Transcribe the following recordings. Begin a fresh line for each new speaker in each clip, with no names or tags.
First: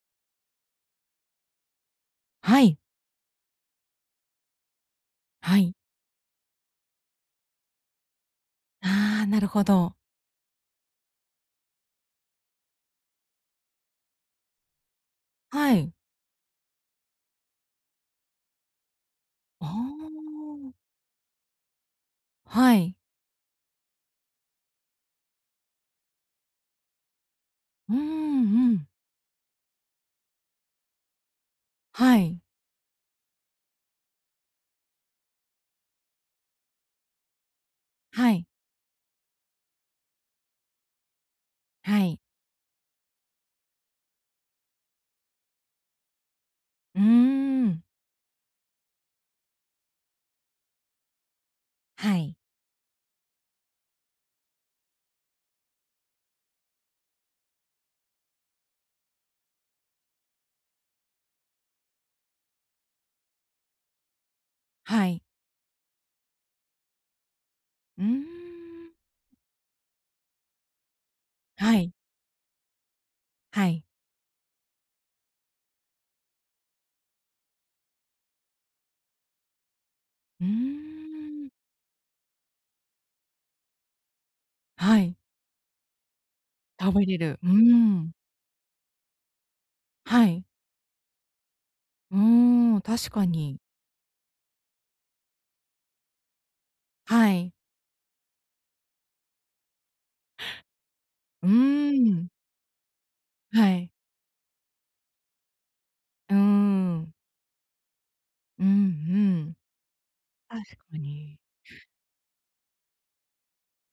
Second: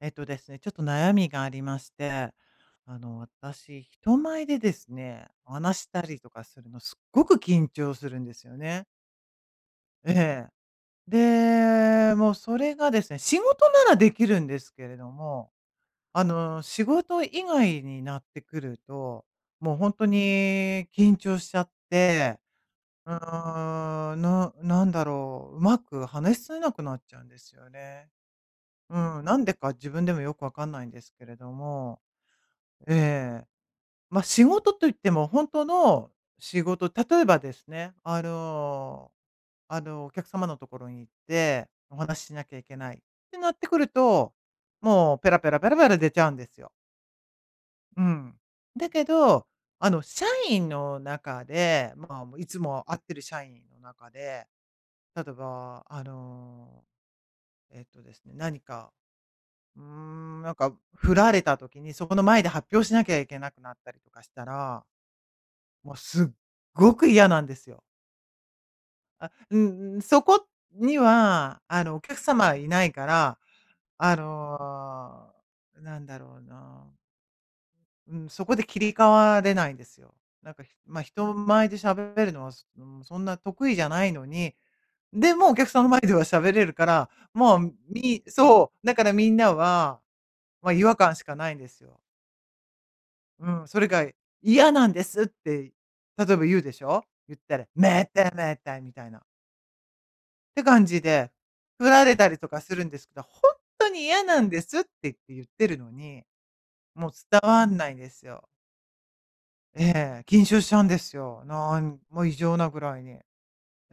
えっとですね、ちょっと悩みがありまして、
はい、
あの、私、人前でですね、お
はい。
話したりとかするの、すっごく緊張するんですよね。
ああ、なるほど。
ええ。で、もうそれがですね、仕事ならできるんですけれども、
はい。
あの、仕事以外になってくると、
あ
もう本当
あ、
に緊張しちゃって、
はい。
うーなんだろう、うまく話しせなくなっちゃうんですよ
うん
ね。
うん。
うなんでか自分でもよくわかんないんですけれども、
はい、
ええ。ま、仕事と言っても、本当の仕事例えばですね、あ
はい、
のあの、お客様のところに行って、お
はい。
話ししなきゃいけないってなってくると、もうペラペラペラペラ出ちゃうんですよ。
うーん。
うん。だけど、あの、社員の中で、
は
まあ、も
い、
ういつも会ってる社員の中で、例えば、あの、えっとですね、何か、なんか振られた時に、そこの前で発表しなきゃいけなくなったりとかしたら
はい。
もうすっごく嫌なんですよ。
うーん。
あ、うんうん、そこには、
は
あ
い、
の、お客様いないから、
はい。
あの、なんだろうな、うん、そこで切り替われないんですよ。
う
なんか、
ー
まあ、人前
ん。
で喋るのは、うん、そんな得意じゃないのに、
はい、
でもお客さんの前では喋れるか
食べ
ら、
れる。うー
もう
ん。
みそう、だからみんなは、
はい。
まあ、違和感しかないんですよ。
うーん、確か
う
に。
ん、それが「嫌なんです」って、例えば言うでしょ。
は
言っ
い。
たら「めでめで」みたいな。って感じで、
うー
振られた
ん。
りとかするんですけど、本
は
当
い。
に嫌なんですって言ってるのに、
うー
もう
ん。
伝わんないんですよ。
うんうん。
ええ、緊張しち
確
ゃうん
か
です
に。
よ。もう異常なぐらいに。え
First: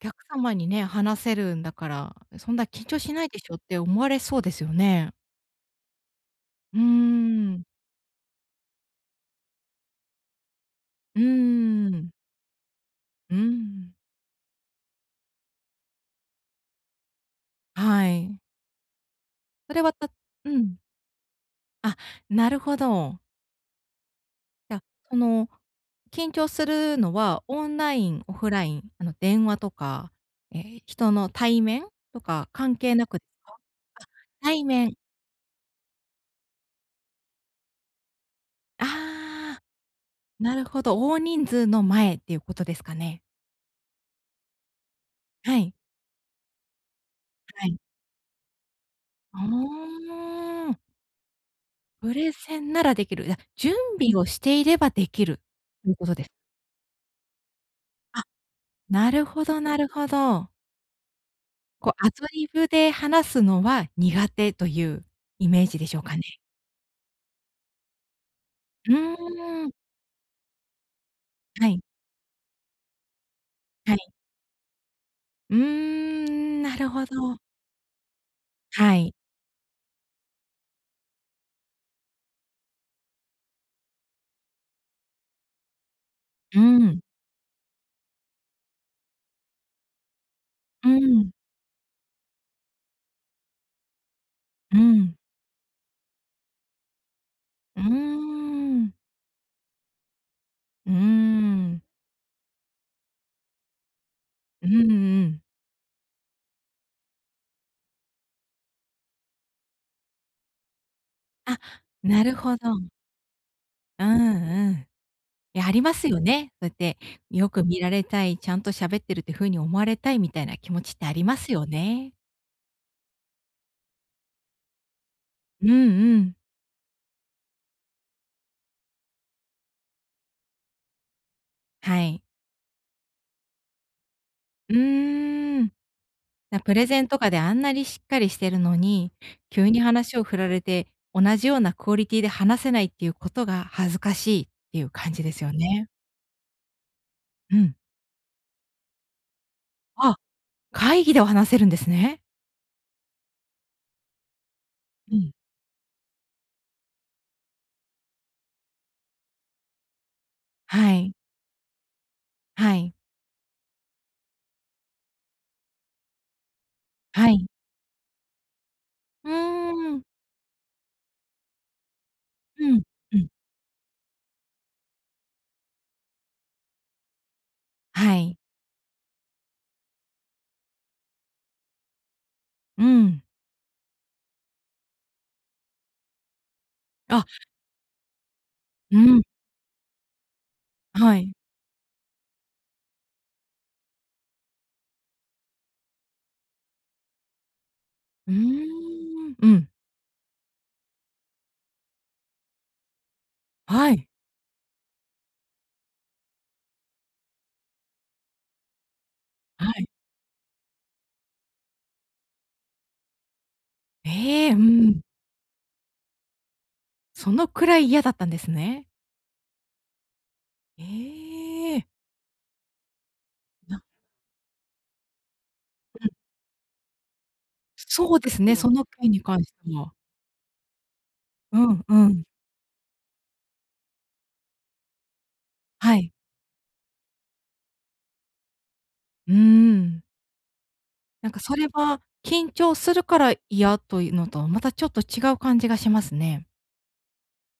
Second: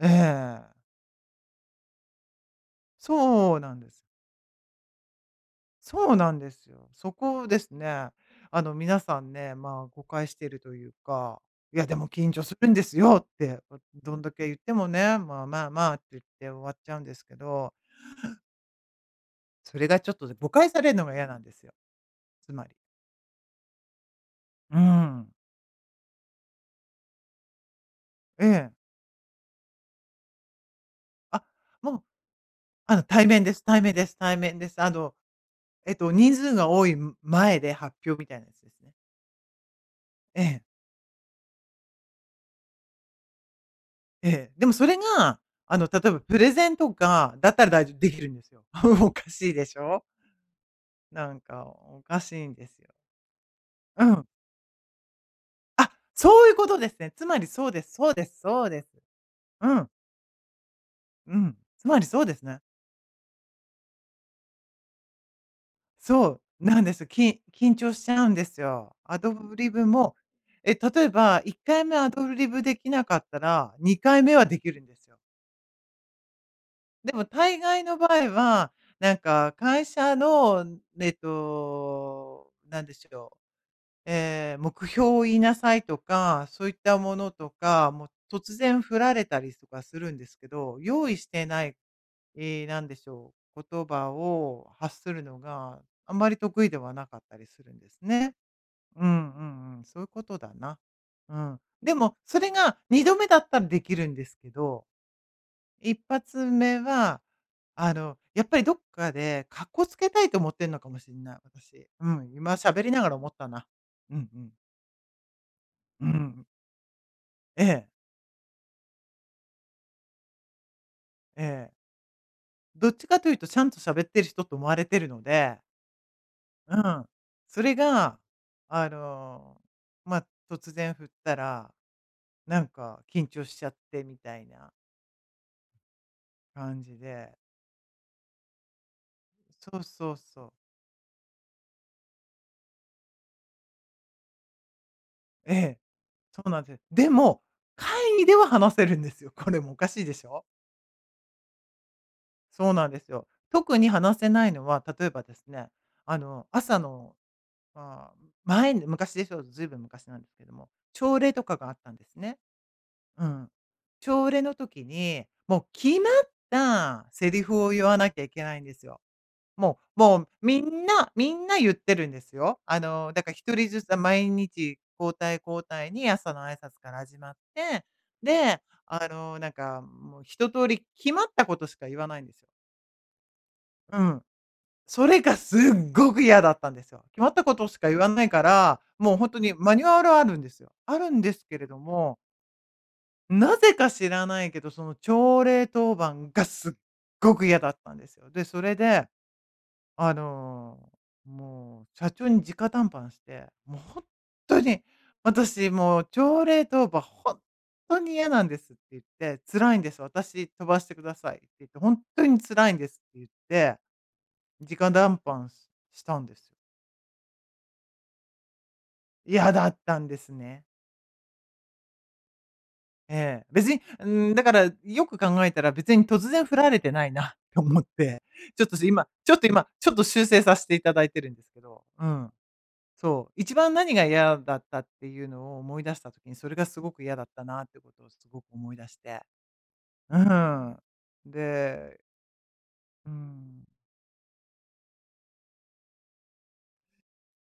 お客様にね、話せるんだから、そんな緊張しないでしょ
そ
っ
うな
て
んで
思
す。
われそうですよね。
そうなんです
うー
よ。そこをで
ん。
すね。あの、皆さんね、まあ、誤解しているという
うー
か、いや、でも
ん。
緊張するんですよっ
うー
て、
ん。
どんだけ言ってもね、まあまあまあって言って終わっちゃうんですけど、
はい。そ
そ
れ
れ
は
がち
た
ょっと誤
う
解
ん。
されるのが嫌なんですよ。
あ、な
つ
る
まり。
ほど。じ
う
ゃ、そ
ん。
の、緊張するのはオンライン、オ
え
フラ
え。
イン、あの、電話とか、ええ、人の
あ、
対面
もう、
とか関係
あの、
なくで
対面
す
で
か？
す、対面で
あ、
す、対面
対
です。あ
面。
の、人数が多い前で発表みたいなやつですね。
ああ、
え
な
え。
るほど、大人数の前っていうことですかね。
ええ、でもそれが、
はい、
あの、例えばプレゼンとかだった
は
ら
い。
大丈夫できるんですよ。おかしいでし
あ
ょ？
あ。
なんかお
プ
か
レ
しいん
ゼ
で
ン
す
な
よ。
らできる。いや、準
う
備
ん。
をしていればできると
あ、
いうことです。
そういうことですね。つまりそうですそう
あ、
ですそうです。
なるほど
う
なる
ん、
ほど。
うん。つ
こ
まり
うア
そう
ド
です
リ
ね。
ブで話すのは苦手というイメージでしょうかね。
そうなんです。緊張しちゃうんです
う
よ。アド
ー
リ
ん、
ブも、例えば1
はい、
回目アドリブできなかったら、
はい。
2回目はできるんですよ。
うーん、なるほ
でも
ど。
大概の場合は、
は
な
い。
んか会社の、なんでしょう、目標を言いなさいとか、
う
そういった
ん、
ものとか、もう突然振られたりとかするんですけど、
う
用意し
ん、
てない、なんでしょう、言葉を
う
発す
ん、
るのがあんまり得意ではなかったりするん
うー
ですね。
ん、
うんうんうん、そういうことだな。
うー
うん。
ん、
でも、それが2度目だったらできるんですけ
うん
ど、
うん。
1発目はやっぱりどっかでかっこつけたいと思ってんのかもしれない、
あ、
私。う
な
ん、
る
今
ほど。
喋りながら思ったな。
う
うんうん。
んうん。いや、ありま
う
すよ
ん。
ね。そうやってよ
え
く見
え、
られたい、ちゃんと喋ってるって風に思われたいみたいな気持ちってありま
え
すよ
え。
ね。
どっちかというとちゃんと喋ってる人と思われてるので、
うんうん。
うん。それが、あの、まあ、突然振ったら、
はい。
なんか緊張しちゃってみたいな
うーん。なプ
感
レ
じ
ゼンとか
で、
であんなにしっかりしてるのに、急
そ
に
うそう
話を振
そ
ら
う。
れて、同じようなクオリティで話せないっていうことが恥ずかしいっていう感じですよ
ええ、
ね。
そうなんです。でも、
うん。
会議では話せるんですよ。これもおかしいで
あ、
しょ？
会議では話せるんですね。
そうなんですよ。特に話せないのは、例え
う
ば
ん。
ですね、あの、朝の、まあ、前に昔でしょう、ずいぶん昔なんですけども、
はい。
朝礼とかがあったんですね。
はい。
うん。朝礼の時に、もう決まったセ
は
リ
い。
フを言わなきゃいけないんですよ。
うー
もう、
ん。
もうみんな言ってるんですよ。
う
あ
ん。
の、
う
だ
ん。
から一人ずつ、毎日交代交代に朝の挨拶から始まって、
はい。
で、あの、なんか、もう一通り決まったことしか言わないんですよ。
うん。
うん。それがすっごく嫌だったんですよ。決
あ、
まったことしか言わないから、
う
もう
ん。
ほんとにマニュアルあるんですよ。ある
は
んで
い。
すけれども、なぜか知らないけど、その朝礼当番がすっごく嫌だったんですよ。
うー
で、それで、
ん、うん、
あの、もう社長に直談判して、もう
は
ほん
い、
とに「私もう朝礼当番ほんとに嫌なんです」って言って、
は
「辛いん
い。
です。私飛ばしてください」って言って、「ほんとに辛いんです」って言って、
ええ、う
直
ん。
談判ししたんですよ。
そのくらい嫌だったんですね。
嫌だったんですね。
ええ。
ええ。別に、
な
だから、よく考えたら別に
うん。
突然振られてないな って思っ
そう
て、
ですね、その件に
ちょっ
関
と
し
今、
て
ちょっ
は。
と修正させていただいてるんです
う
けど、
んう
う
ん。
ん。そう、一番何が嫌だったっていうのを思い出
は
した
い。
時に、それがすごく嫌だったなってことをすごく思い出して。
うーん。
うん。
なんかそれ
で、
は、緊張する
う
から
ん。
嫌というのとはまたちょっと違う感じがしますね。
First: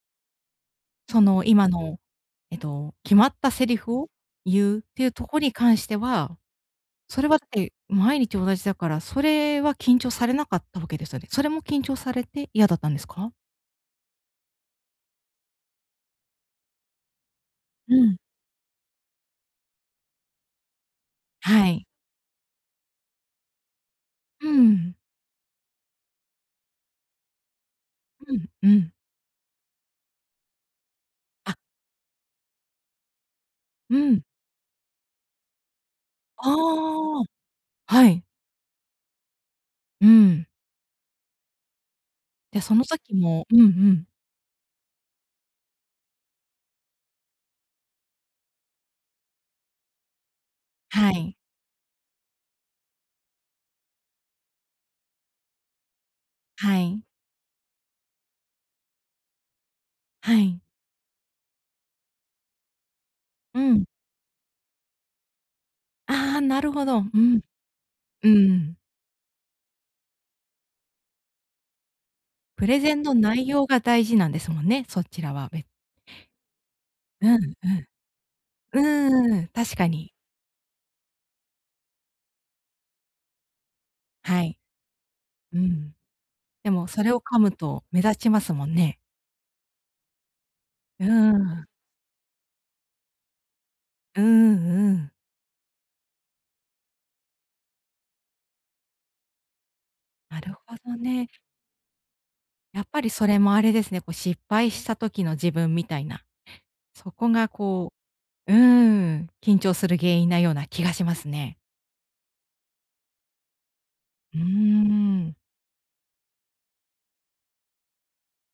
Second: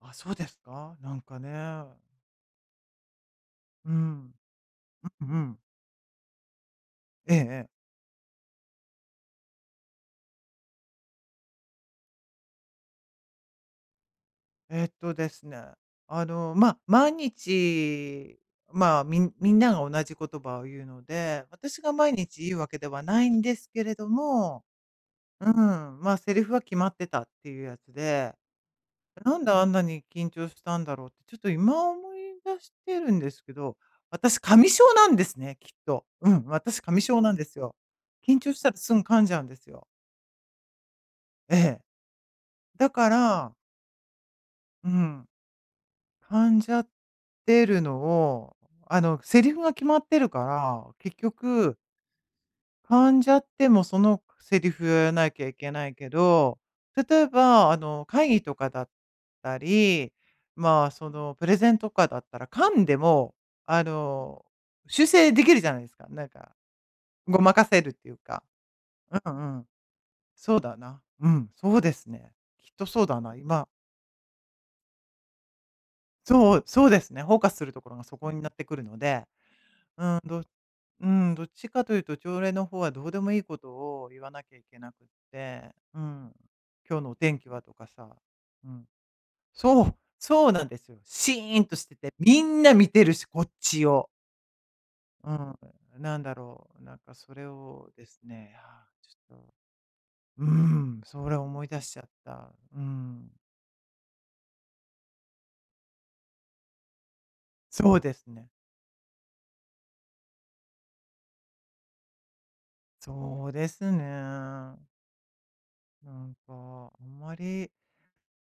あ、そうですか？な
そ
んか
の
ね。
今の、えっと、決まったセリ
う
フを
ん。
言うっていう
う
と
んう
こに
ん。
関してはそれ
え
はだっ
えええ
て、毎日同じだから、それは緊張されなかったわけですよね。それも緊張されて嫌だったんですか？
えっとですね、あの、ま、毎
うん。
日、まあ、みんなが同じ言葉を言うので、
は
私
い。
が毎日言うわけではないんですけれど
う
も、
ん。
うん、まあ、セリフは決まってたっていうやつで、
うん、うん。
なんであんなに緊張したんだろうって、ちょっと
あ、
今思い出してるんですけど、
うん。
私噛み症なんですね、きっと。うん、
あ
私噛み症
あ、
なんですよ。
はい。
緊張したらすぐ噛んじゃうんですよ。
うん。
ええ。
で、その
だか
時も、
ら
うんうん。
うん。感じちゃってるのを、あの、セリフが決まってるから、
は
結
い。
局、感じちゃってもそのセリフをやらなきゃいけないけど、
はい。
例えば、あの、会議とかだったり、
はい。
まあ、その、プレゼンとかだったら、噛んでも、
う
あ
ん。
の、修正できるじゃないですか。なん
ああ、
か、
なるほど。うん。
ごまかせるっていう
う
か。
ん。
うんうん。そうだな。うん、そうですね。
プ
きっ
レ
と
ゼン
そう
の
だな。
内容
今、
が大事なんですもんね。そちらは、
そう、そうですね。フォー
う
カ
ん
スするところが
う
そこになってくるので、
ん。うーん、確か
う
に。
ん、うん、どっちかというと朝礼の方はどうでもいいことを言わ
は
なきゃ
い。
いけなくっ
う
て、
ん。
うん、
でも
今
そ
日の
れ
お
を噛
天気
む
はと
と
か
目
さ、
立ちますも
う
ん
ん、
ね。
そう、そうなんですよ。
う
シーン
ん、
としてて、みんな見てるし、こっちを。
うんうん。
うん、なんだろう、なんかそれをですね、ちょっと、
な
う
るほど
ん、そ
ね。
れを思い出しちゃった。う
やっぱりそ
ん、
れもあれですね、こう失敗した時の自分みたいな、そこが
そ
こ
うですね。
う、うーん、緊張する原因なような気がしますね。
そうです
うー
ね。
ん、
なんか、あんまり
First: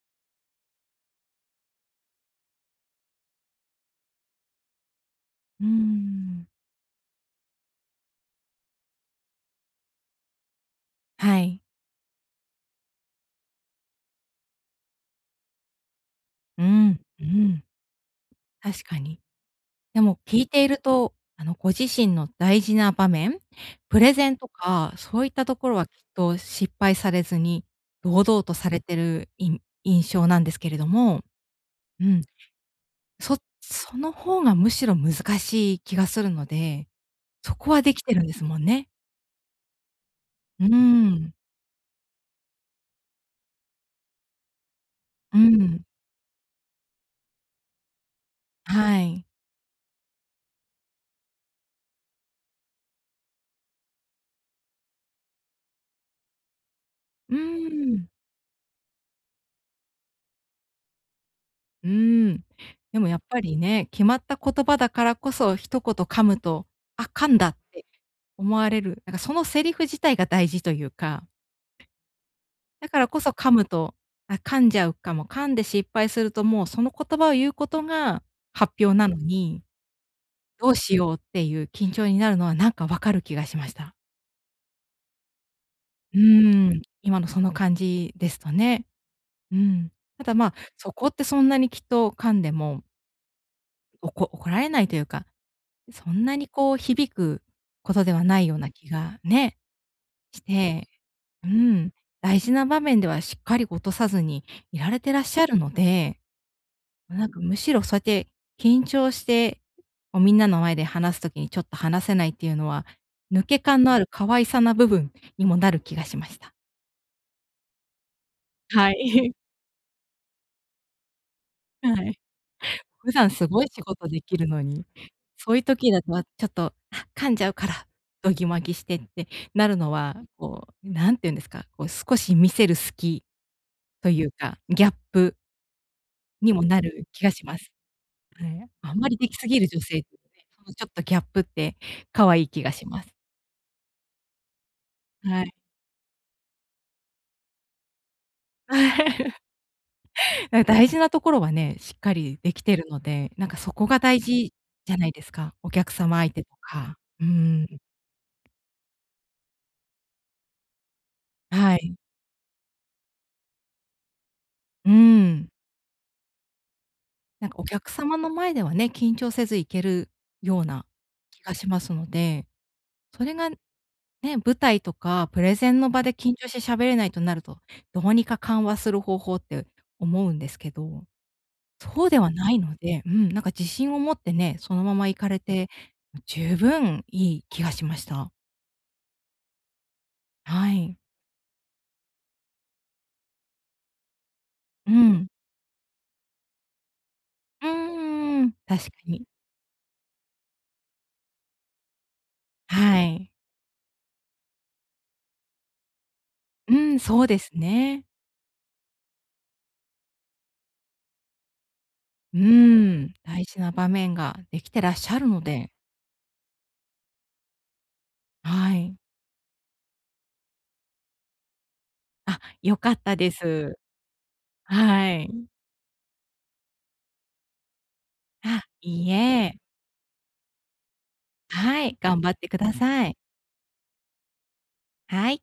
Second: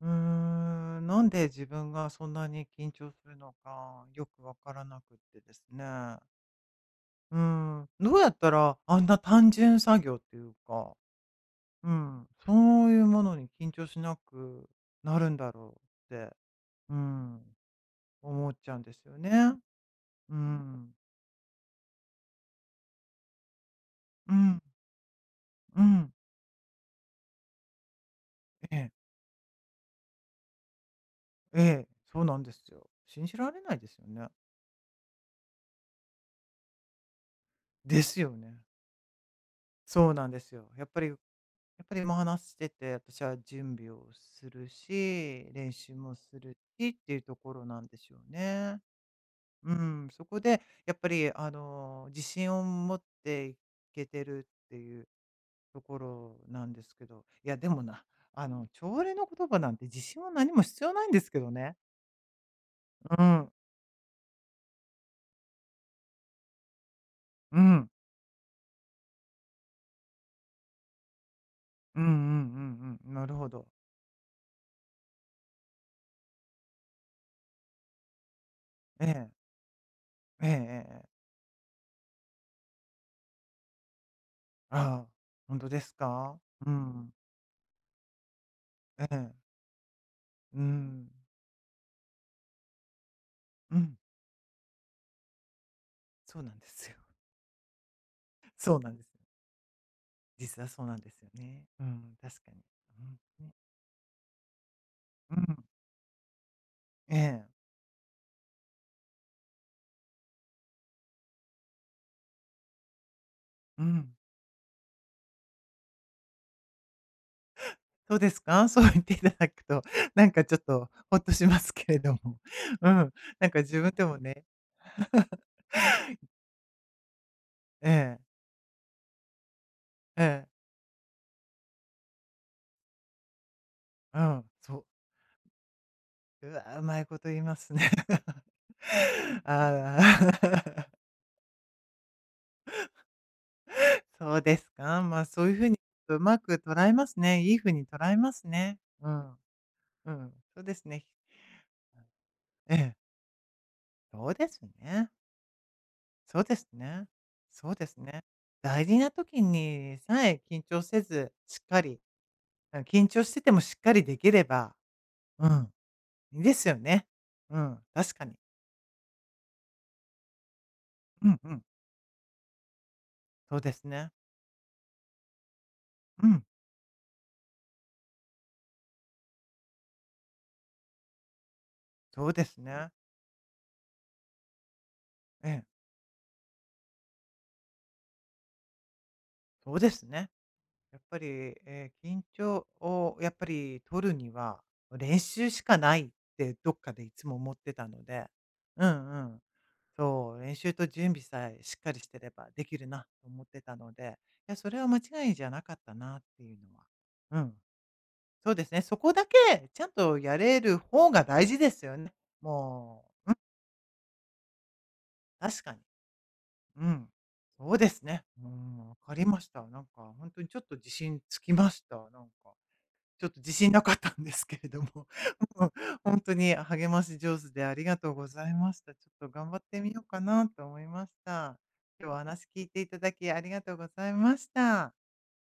うーなんで自分がそんなに緊張するのかよくわからなくってです
うー
ね。
ん。
うん、どうやったらあんな単純作業っていうか、
はい。
うん、そういうものに緊張しなくなるんだろうって、
う
う
ん、う
ん、
ん、
思っちゃうん
確
で
か
すよ
に。
ね。
でも
う
聞いている
ん、
と、あのご自身の大事な場面、プレゼ
う
ンと
ん、
か、そういったところ
う
はきっ
ん、
と失敗されずに、堂々とさ
え
れ
え、
てる印象なんですけれども、
ええ、
う
そ
ん。
うなんですよ。信じ
そ
られないです
そ
よ
の
ね。
方がむしろ難しい気がするので、そこはで
で
きて
す
るん
よ
です
ね。
もんね。
そうなんですよ。
うー
やっぱりや
ん。
っぱり今話してて、私は準備をする
う
し、練
ん。
習もするしっていうところなんでしょうね。
はい。
うん、そこでやっぱり、あの、自信を持っていけてるっていうところなんですけど、
うー
いや、でもな、
ん。
あの、朝礼の言葉なんて自信は何も必要ないんですけどね。
うーん。でもや
う
っぱ
ん、
りね、決まった言葉だからこそ、一言噛むと、あ、噛んだっ
う
て
ん、
思われる、なんかそのセリフ自体が大事というか、
うんうんう
だか
ん
ら
うん、
こ
な
そ
るほ
噛む
ど。
と、あ、噛んじゃうかも、噛んで失敗するともうその言葉を言うことが発表
え
なの
え、
に、
ええ、え
どう
え、
し
え
よ
え
うっていう緊張になるのはなんかわかる気がしました。
ああ、本当です
う
か？う
ーん、
ん、
今のその感じですとね。
ええ、
うん。ただ、まあ、
う
そこ
ん、
ってそんなにきっと噛んでも、
うん。
怒られないというか、そんな
そう
に
なんで
こう
すよ。
響くことではないような
そう
気
なんです
が
よ。
ね、し
実はそう
て、
なんですよ
う
ね。う
ん、
ん、
大
確か
事
に。
な場面ではしっかり落とさずにいられてらっ
う
し
ん、ね、
ゃ
う
る
ん、
ので、
え
なんか
え、
むしろそうやって緊張して、こうみんなの前で話す時にちょっと話せないっていうのは、抜け
う
感のある
ん。
可愛さな部分にもなる気がしました。
そうですか？そう
は
言っていた
い。
だくと、なんかちょっとほっとします けれ
は
ど
い。
も。う
普
ん、
段す
なんか
ごい
自
仕
分で
事
も
でき
ね。
るのに、そういう時だと、あ、ちょっと、あ、噛んじゃうから、
ええ、
どぎまぎしてってなるのは、
ええ、
こう、何て言うんですか、こう少し見せる隙と
う
いう
ん、
か、
そ
ギ
う。
ャップ
う
にも
わ、
な
うまい
る
こ
気
と
が
言い
し
ま
ます。
すね。
はい。あんまりでき すぎる女性
あ
ってね、そのちょ
あ、
っとギャップって可愛い気がします。
そうですか。まあ、
は
そういう
い。
ふうにうまく捉えますね。いいふうに捉えますね。うん、うん、そ
な
う
んか
です
大事
ね。
なところはね、しっかりでき
え
てる
え、
ので、なんかそこが大
そうで
事
す
じゃな
ね。
いですか。お客様相
そ
手
うで
と
す
か。
ね。
うー
そう
ん。
ですね。大事な時にさえ緊張せず、しっ
は
か
い。
り、うん、緊張しててもしっかりできれば、
うー
う
ん。
ん、いいですよね。
なんか
う
お
ん、
客
確
様
か
の
に。
前ではね、緊張せずいけるような
うん
気
う
が
ん。
しますので、それが
そ
ね、
うですね。
舞台とかプレゼンの場で
う
緊
ん、
張して喋れないとなると、どうにか緩和する方法って思うんですけど、そうで
そ
は
うで
な
す
いの
ね。
で、うん、なんか自信を持ってね、そのまま行かれ
ええ、
て、十分いい気がしました。
そうですね。
は
や
い。
っぱり、緊張をやっぱり取るには、
う
練
ん。
習しかないってどっかでいつも思っ
う
てたので。
ーん、確
うん
か
う
に。
ん。そう、練習と準備さえしっかりしてればで
は
きるなと
い。
思ってたので、いや、それは間違いじゃなかったなっていう
う
のは。
ん、そうで
う
す
ん。
ね。
そうですね。そこだけちゃんとやれる方が大事ですよね。
う
も
ん、大事な場面ができてらっしゃるの
う、確
で、
かに。うん。そうですね。う
は
ん、わ
い。
かりました。なんか、本当にちょっと自信つきました。なん
あ、
か。
良かった
ちょっ
で
と自信
す。
なかったんですけれども、
はい。
うん、に励まし上手でありがとうござい
あ、
ました。
い
ちょ
い
っと頑
え。
張ってみようかなと思いました。
はい、
今日はお
頑張っ
話
てく
聞い
だ
ていた
さ
だ
い。
きありがとうございました。
はい。